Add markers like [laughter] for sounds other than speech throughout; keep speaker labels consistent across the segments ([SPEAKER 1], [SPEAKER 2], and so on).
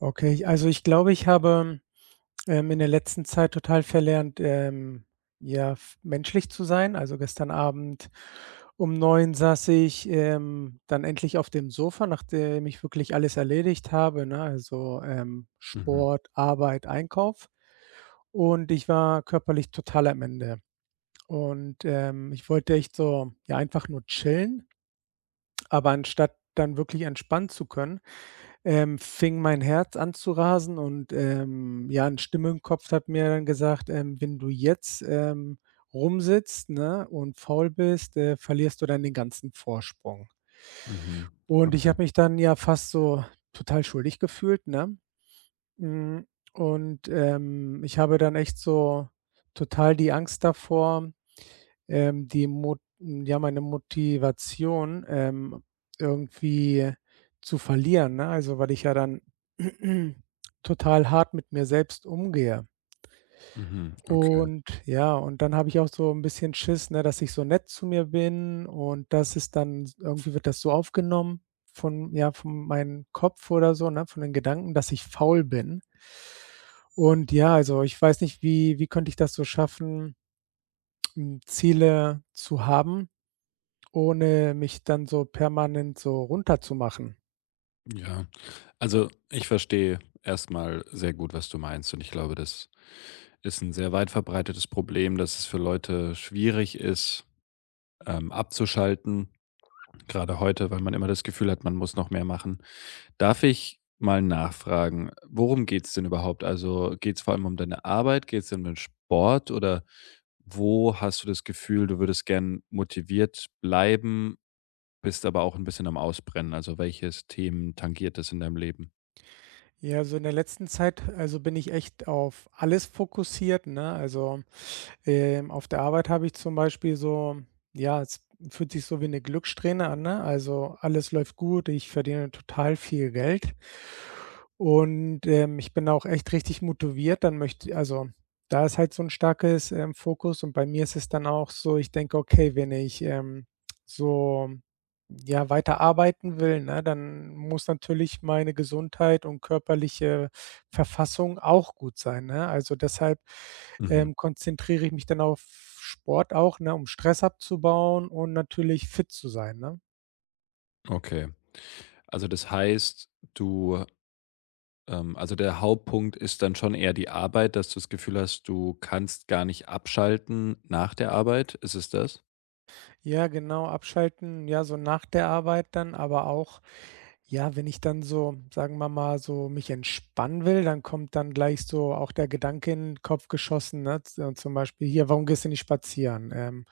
[SPEAKER 1] Okay, also ich glaube, ich habe in der letzten Zeit total verlernt, ja, f menschlich zu sein. Also gestern Abend um neun saß ich, dann endlich auf dem Sofa, nachdem ich wirklich alles erledigt habe, ne? Also,
[SPEAKER 2] Mhm,
[SPEAKER 1] Sport, Arbeit, Einkauf. Und ich war körperlich total am Ende. Und, ich wollte echt so, ja, einfach nur chillen, aber anstatt dann wirklich entspannen zu können, fing mein Herz an zu rasen und, ja, 'ne Stimme im Kopf hat mir dann gesagt: Wenn du jetzt, rumsitzt, ne, und faul bist, verlierst du dann den ganzen Vorsprung.“
[SPEAKER 2] mhm.
[SPEAKER 1] Und ich
[SPEAKER 2] Okay,
[SPEAKER 1] habe mich dann ja fast so total schuldig gefühlt, ne? Hm, und, ich habe dann echt so total die Angst davor meine Motivation, irgendwie zu verlieren, ne? Also, weil ich ja dann [clears throat] total hart mit mir selbst umgehe.
[SPEAKER 2] mhm, okay.
[SPEAKER 1] Und ja, und dann habe ich auch so ein bisschen Schiss, ne, dass ich so nett zu mir bin und das ist dann irgendwie wird das so aufgenommen von ja, von meinem Kopf oder so, ne, von den Gedanken, dass ich faul bin. Und ja, also, ich weiß nicht, wie könnte ich das so schaffen, Ziele zu haben ohne mich dann so permanent so runterzumachen.
[SPEAKER 2] Ja, also ich verstehe erstmal sehr gut, was du meinst und ich glaube, das ist ein sehr weit verbreitetes Problem, dass es für Leute schwierig ist, abzuschalten, gerade heute, weil man immer das Gefühl hat, man muss noch mehr machen. Darf ich mal nachfragen, worum geht's denn überhaupt? Also, geht's vor allem um deine Arbeit? Geht's um den Sport? Oder wo hast du das Gefühl, du würdest gern motiviert bleiben? Bist aber auch ein bisschen am Ausbrennen. Also, welches Themen tangiert das in deinem Leben?
[SPEAKER 1] Ja, so in der letzten Zeit, also bin ich echt auf alles fokussiert, ne? Also, auf der Arbeit habe ich zum Beispiel so ja, es fühlt sich so wie eine Glückssträhne an, ne? Also, alles läuft gut, ich verdiene total viel Geld und, ich bin auch echt richtig motiviert. Da ist halt so ein starkes, Fokus und bei mir ist es dann auch so, ich denke: „Okay, wenn ich, so, ja, weiter arbeiten will, ne, dann muss natürlich meine Gesundheit und körperliche Verfassung auch gut sein, ne? Also, deshalb,
[SPEAKER 2] Mhm,
[SPEAKER 1] konzentriere ich mich dann auf Sport auch, ne, um Stress abzubauen und natürlich fit zu sein, ne?
[SPEAKER 2] okay. Also, das heißt, du also, der Hauptpunkt ist dann schon eher die Arbeit, dass du das Gefühl hast, du kannst gar nicht abschalten nach der Arbeit? Ist es das?
[SPEAKER 1] Ja, genau, abschalten, ja, so nach der Arbeit dann, aber auch, ja, wenn ich dann so, sagen wir mal, so mich entspannen will, dann kommt dann gleich so auch der Gedanke in den Kopf geschossen, ne, z zum Beispiel: „Hier, warum gehst du nicht spazieren?“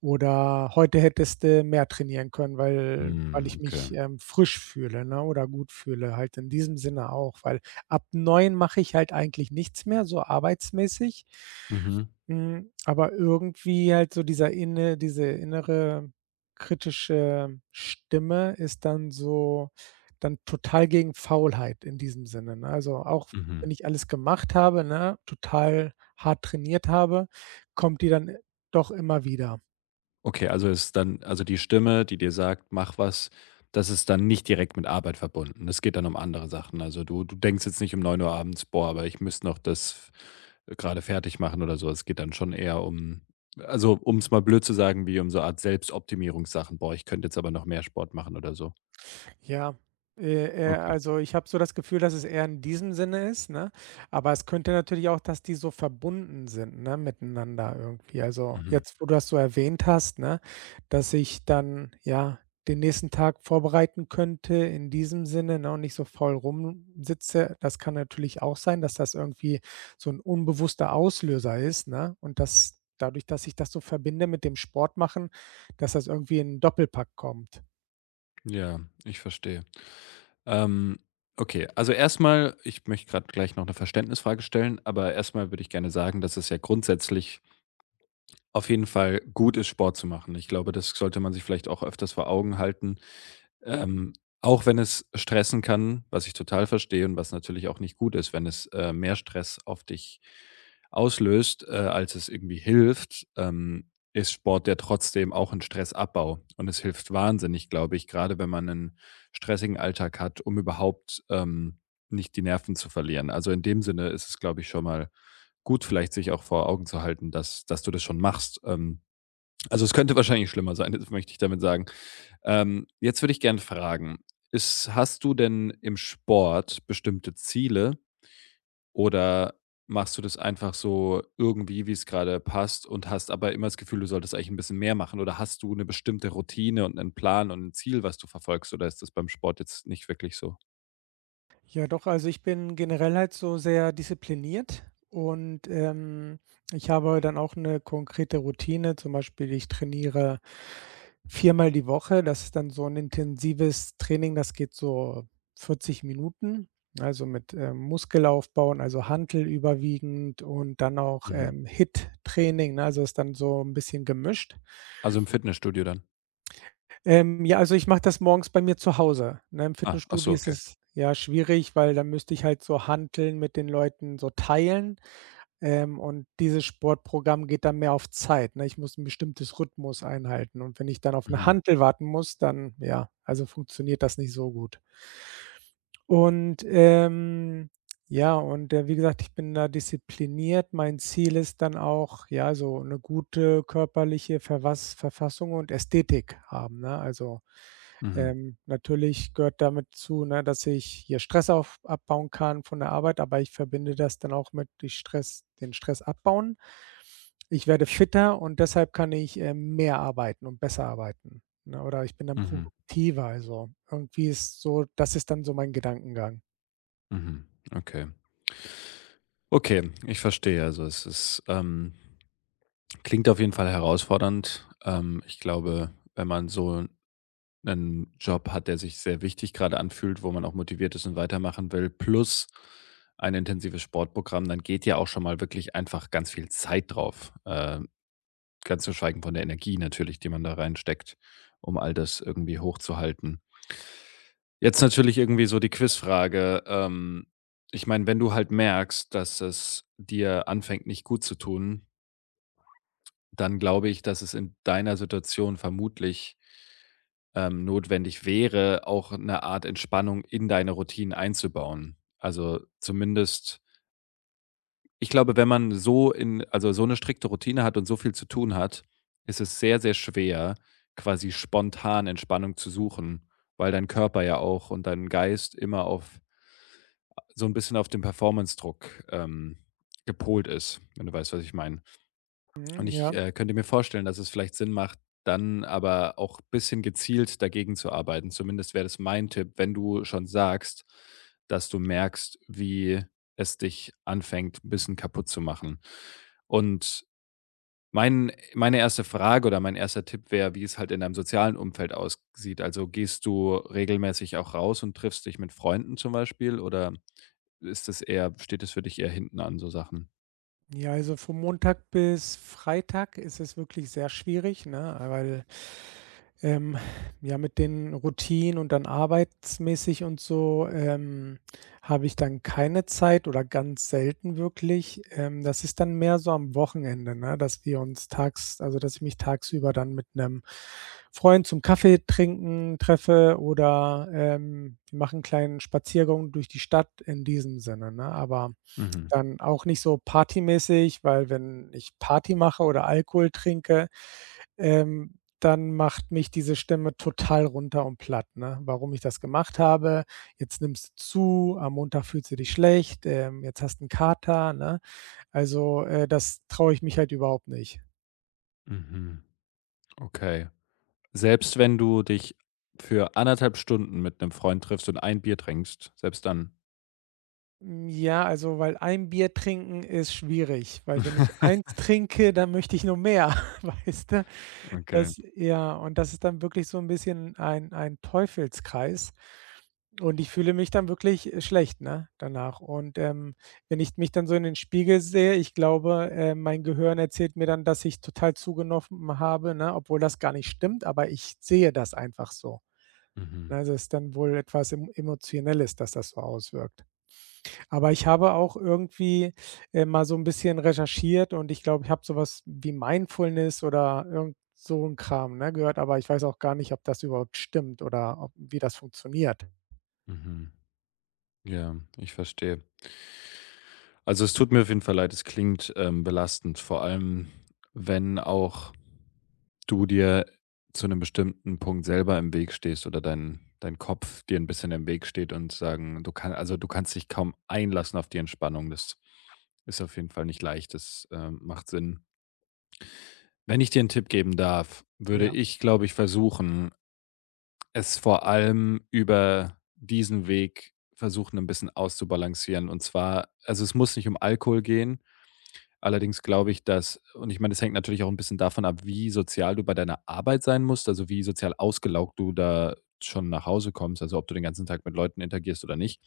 [SPEAKER 1] Oder heute hättest du mehr trainieren können, weil
[SPEAKER 2] Hm,
[SPEAKER 1] ich
[SPEAKER 2] okay.
[SPEAKER 1] mich, frisch fühle, ne, oder gut fühle, halt in diesem Sinne auch, weil ab 9 mache ich halt eigentlich nichts mehr, so arbeitsmäßig.
[SPEAKER 2] Mhm,
[SPEAKER 1] Aber irgendwie halt so diese innere kritische Stimme ist dann total gegen Faulheit in diesem Sinne, ne? Also, auch
[SPEAKER 2] mhm.
[SPEAKER 1] wenn ich alles gemacht habe, ne, total hart trainiert habe, kommt die dann doch immer wieder.
[SPEAKER 2] Okay, also ist dann also die Stimme, die dir sagt: „Mach was", das ist dann nicht direkt mit Arbeit verbunden. Es geht dann um andere Sachen. Also, du denkst jetzt nicht um neun Uhr abends: „Boah, aber ich müsste noch das gerade fertig machen" oder so. Es geht dann schon eher um also, um es mal blöd zu sagen, wie um so eine Art Selbstoptimierungssachen: „Boah, ich könnte jetzt aber noch mehr Sport machen" oder so.
[SPEAKER 1] Ja,
[SPEAKER 2] Okay.
[SPEAKER 1] also ich habe so das Gefühl, dass es eher in diesem Sinne ist, ne? Aber es könnte natürlich auch, dass die so verbunden sind, ne, miteinander irgendwie. Also
[SPEAKER 2] Mhm.
[SPEAKER 1] jetzt, wo du das so erwähnt hast, ne, dass ich dann, ja, den nächsten Tag vorbereiten könnte in diesem Sinne, ne, und nicht so faul rumsitze. Das kann natürlich auch sein, dass das irgendwie so ein unbewusster Auslöser ist, ne? Und dass dadurch, dass ich das so verbinde mit dem Sport machen, dass das irgendwie in 'n Doppelpack kommt.
[SPEAKER 2] Ja, ich verstehe. Ähm, okay, also erstmal, ich möchte gerade gleich noch eine Verständnisfrage stellen, aber erstmal würde ich gerne sagen, dass es ja grundsätzlich auf jeden Fall gut ist, Sport zu machen. Ich glaube, das sollte man sich vielleicht auch öfters vor Augen halten, ähm, auch wenn es stressen kann, was ich total verstehe und was natürlich auch nicht gut ist, wenn es, mehr Stress auf dich auslöst, als es irgendwie hilft, ist Sport ja trotzdem auch ein Stressabbau. Und es hilft wahnsinnig, glaube ich, gerade wenn man einen stressigen Alltag hat, um überhaupt, nicht die Nerven zu verlieren. Also, in dem Sinne ist es, glaube ich, schon mal gut, vielleicht sich auch vor Augen zu halten, dass du das schon machst. Also, es könnte wahrscheinlich schlimmer sein, [laughs] das möchte ich damit sagen. Jetzt würde ich gerne fragen, ist hast du denn im Sport bestimmte Ziele oder machst du das einfach so irgendwie, wie es gerade passt und hast aber immer das Gefühl, du solltest eigentlich ein bisschen mehr machen? Oder hast du eine bestimmte Routine und einen Plan und ein Ziel, was du verfolgst, oder ist das beim Sport jetzt nicht wirklich so?
[SPEAKER 1] Ja, doch, also ich bin generell halt so sehr diszipliniert und, ich habe dann auch eine konkrete Routine. Zum Beispiel, ich trainiere viermal die Woche. Das ist dann so ein intensives Training, das geht so 40 Minuten, also mit, Muskelaufbauen, also Hantel überwiegend und dann auch,
[SPEAKER 2] Mhm.
[SPEAKER 1] HIIT-Training, ne? Also ist dann so ein bisschen gemischt.
[SPEAKER 2] Also, im Fitnessstudio dann?
[SPEAKER 1] Ja, also ich mache das morgens bei mir zu Hause, ne? Im
[SPEAKER 2] Ah, ach so,
[SPEAKER 1] Fitnessstudio ist
[SPEAKER 2] okay.
[SPEAKER 1] es, ja, schwierig, weil dann müsste ich halt so Hanteln mit den Leuten so teilen, und dieses Sportprogramm geht dann mehr auf Zeit, ne? Ich muss ein bestimmtes Rhythmus einhalten und wenn ich dann auf eine
[SPEAKER 2] Mhm,
[SPEAKER 1] Hantel warten muss, dann ja, also funktioniert das nicht so gut. Und, ja, und, wie gesagt, ich bin da diszipliniert. Mein Ziel ist dann auch, ja, so eine gute körperliche Verwas Verfassung und Ästhetik haben, ne? Also
[SPEAKER 2] mhm,
[SPEAKER 1] natürlich gehört damit zu, ne, dass ich hier Stress auf abbauen kann von der Arbeit, aber ich verbinde das dann auch mit die Stress den Stress abbauen. Ich werde fitter und deshalb kann ich, mehr arbeiten und besser arbeiten, ne? Oder ich bin dann
[SPEAKER 2] mhm,
[SPEAKER 1] produktiver. Also, irgendwie ist so das ist dann so mein Gedankengang.
[SPEAKER 2] mhm. Okay. Okay, ich verstehe. Also, klingt auf jeden Fall herausfordernd. Ich glaube, wenn man so einen Job hat, der sich sehr wichtig gerade anfühlt, wo man auch motiviert ist und weitermachen will, plus ein intensives Sportprogramm, dann geht ja auch schon mal wirklich einfach ganz viel Zeit drauf. Ganz zu schweigen von der Energie natürlich, die man da reinsteckt, um all das irgendwie hochzuhalten. Jetzt natürlich irgendwie so die Quizfrage. Ich meine, wenn du halt merkst, dass es dir anfängt, nicht gut zu tun. Dann glaube ich, dass es in deiner Situation vermutlich, notwendig wäre, auch eine Art Entspannung in deine Routinen einzubauen. Also, zumindest ich glaube, wenn man so in also, so eine strikte Routine hat und so viel zu tun hat, ist es sehr, sehr schwer, quasi spontan Entspannung zu suchen, weil dein Körper ja auch und dein Geist immer auf so ein bisschen auf den Performance-Druck, gepolt ist, wenn du weißt, was ich meine. Und
[SPEAKER 1] Mhm,
[SPEAKER 2] ich,
[SPEAKER 1] ja.
[SPEAKER 2] könnte mir vorstellen, dass es vielleicht Sinn macht, dann aber auch ein bisschen gezielt dagegen zu arbeiten. Zumindest wäre das mein Tipp, wenn du schon sagst, dass du merkst, wie es dich anfängt, 'n bisschen kaputt zu machen. Und meine erste Frage oder mein erster Tipp wäre, wie es halt in deinem sozialen Umfeld aussieht. Also, gehst du regelmäßig auch raus und triffst dich mit Freunden zum Beispiel oder ist es eher steht es für dich eher hinten an, so Sachen?
[SPEAKER 1] Ja, also vom Montag bis Freitag ist es wirklich sehr schwierig, ne? Weil, ähm, ja, mit den Routinen und dann arbeitsmäßig und so, habe ich dann keine Zeit oder ganz selten wirklich. Das ist dann mehr so am Wochenende, ne, dass wir uns tags also, dass ich mich tagsüber dann mit einem Freund zum Kaffee trinken treffe oder, wir machen 'n kleinen Spaziergang durch die Stadt in diesem Sinne, ne? Aber
[SPEAKER 2] Mhm,
[SPEAKER 1] dann auch nicht so partymäßig, weil wenn ich Party mache oder Alkohol trinke, ähm, dann macht mich diese Stimme total runter und platt, ne? Warum ich das gemacht habe: „Jetzt nimmst du zu, am Montag fühlst du dich schlecht, jetzt hast du 'n Kater“, ne? Also, das traue ich mich halt überhaupt nicht.
[SPEAKER 2] mhm, okay. Selbst wenn du dich für anderthalb Stunden mit einem Freund triffst und ein Bier trinkst, selbst dann?
[SPEAKER 1] Ja, also, weil ein Bier trinken ist schwierig, weil wenn ich eins
[SPEAKER 2] [laughs]
[SPEAKER 1] trinke, dann möchte ich nur mehr, [laughs] weißt du?
[SPEAKER 2] Okay.
[SPEAKER 1] Das Ja, und das ist dann wirklich so ein bisschen ein Teufelskreis. Und ich fühle mich dann wirklich, schlecht, ne, danach. Und, wenn ich mich dann so in den Spiegel sehe, ich glaube, mein Gehirn erzählt mir dann, dass ich total zugenommen habe, ne, obwohl das gar nicht stimmt, aber ich sehe das einfach so.
[SPEAKER 2] Mhm,
[SPEAKER 1] Ne, das ist dann wohl etwas Emotionelles, dass das so auswirkt. Aber ich habe auch irgendwie, mal so 'n bisschen recherchiert und ich glaube, ich habe so was wie Mindfulness oder irgend so 'n Kram, ne, gehört, aber ich weiß auch gar nicht, ob das überhaupt stimmt oder ob wie das funktioniert.
[SPEAKER 2] mhm. Ja, ich verstehe. Also, es tut mir auf jeden Fall leid, es klingt, belastend, vor allem, wenn auch du dir zu einem bestimmten Punkt selber im Weg stehst oder dein Kopf dir ein bisschen im Weg steht und sagen, du kannst dich kaum einlassen auf die Entspannung. Das ist auf jeden Fall nicht leicht, das, macht Sinn. Wenn ich dir einen Tipp geben darf, würde
[SPEAKER 1] Ja,
[SPEAKER 2] ich, glaube ich, versuchen, es vor allem über diesen Weg versuchen, ein bisschen auszubalancieren. Und zwar also, es muss nicht um Alkohol gehen. Allerdings glaube ich, dass und ich meine, es hängt natürlich auch ein bisschen davon ab, wie sozial du bei deiner Arbeit sein musst, also, wie sozial ausgelaugt du da schon nach Hause kommst, also, ob du den ganzen Tag mit Leuten interagierst oder nicht.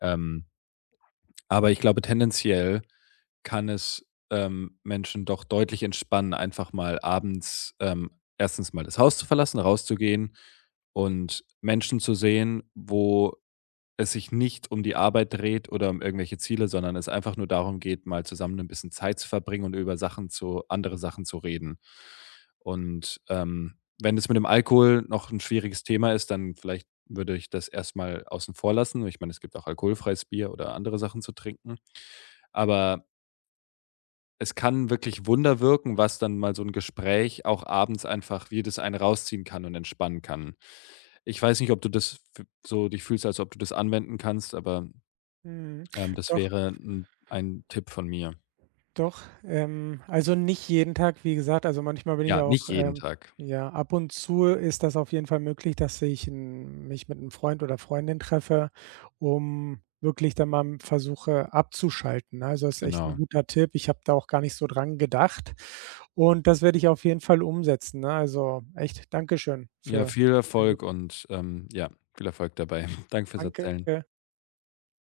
[SPEAKER 2] Ähm, aber ich glaube, tendenziell kann es, Menschen doch deutlich entspannen, einfach mal abends, 1. mal das Haus zu verlassen, rauszugehen und Menschen zu sehen, wo es sich nicht um die Arbeit dreht oder um irgendwelche Ziele, sondern es einfach nur darum geht, mal zusammen ein bisschen Zeit zu verbringen und über Sachen zu andere Sachen zu reden. Und, wenn es mit dem Alkohol noch ein schwieriges Thema ist, dann vielleicht würde ich das erst mal außen vor lassen. Ich meine, es gibt auch alkoholfreies Bier oder andere Sachen zu trinken. Aber es kann wirklich Wunder wirken, was dann mal so ein Gespräch auch abends einfach wie das einen rausziehen kann und entspannen kann. Ich weiß nicht, ob du das f so dich fühlst, als ob du das anwenden kannst, aber,
[SPEAKER 1] mhm,
[SPEAKER 2] das
[SPEAKER 1] doch.
[SPEAKER 2] wäre 'n ein Tipp von mir.
[SPEAKER 1] Doch, also nicht jeden Tag, wie gesagt. Also manchmal bin ich
[SPEAKER 2] Ja,
[SPEAKER 1] auch
[SPEAKER 2] nicht jeden Tag,
[SPEAKER 1] ja, ab und zu ist das auf jeden Fall möglich, dass ich 'n mich mit 'nem Freund oder Freundin treffe, um wirklich dann mal versuche abzuschalten, ne? Also, ist echt 'n
[SPEAKER 2] genau.
[SPEAKER 1] guter Tipp. Ich habe da auch gar nicht so dran gedacht und das werde ich auf jeden Fall umsetzen, ne? Also echt Dankeschön
[SPEAKER 2] Ja,
[SPEAKER 1] für
[SPEAKER 2] viel
[SPEAKER 1] einen guten
[SPEAKER 2] Erfolg und, ja, viel Erfolg dabei. [laughs] Danke fürs
[SPEAKER 1] Danke.
[SPEAKER 2] Erzählen.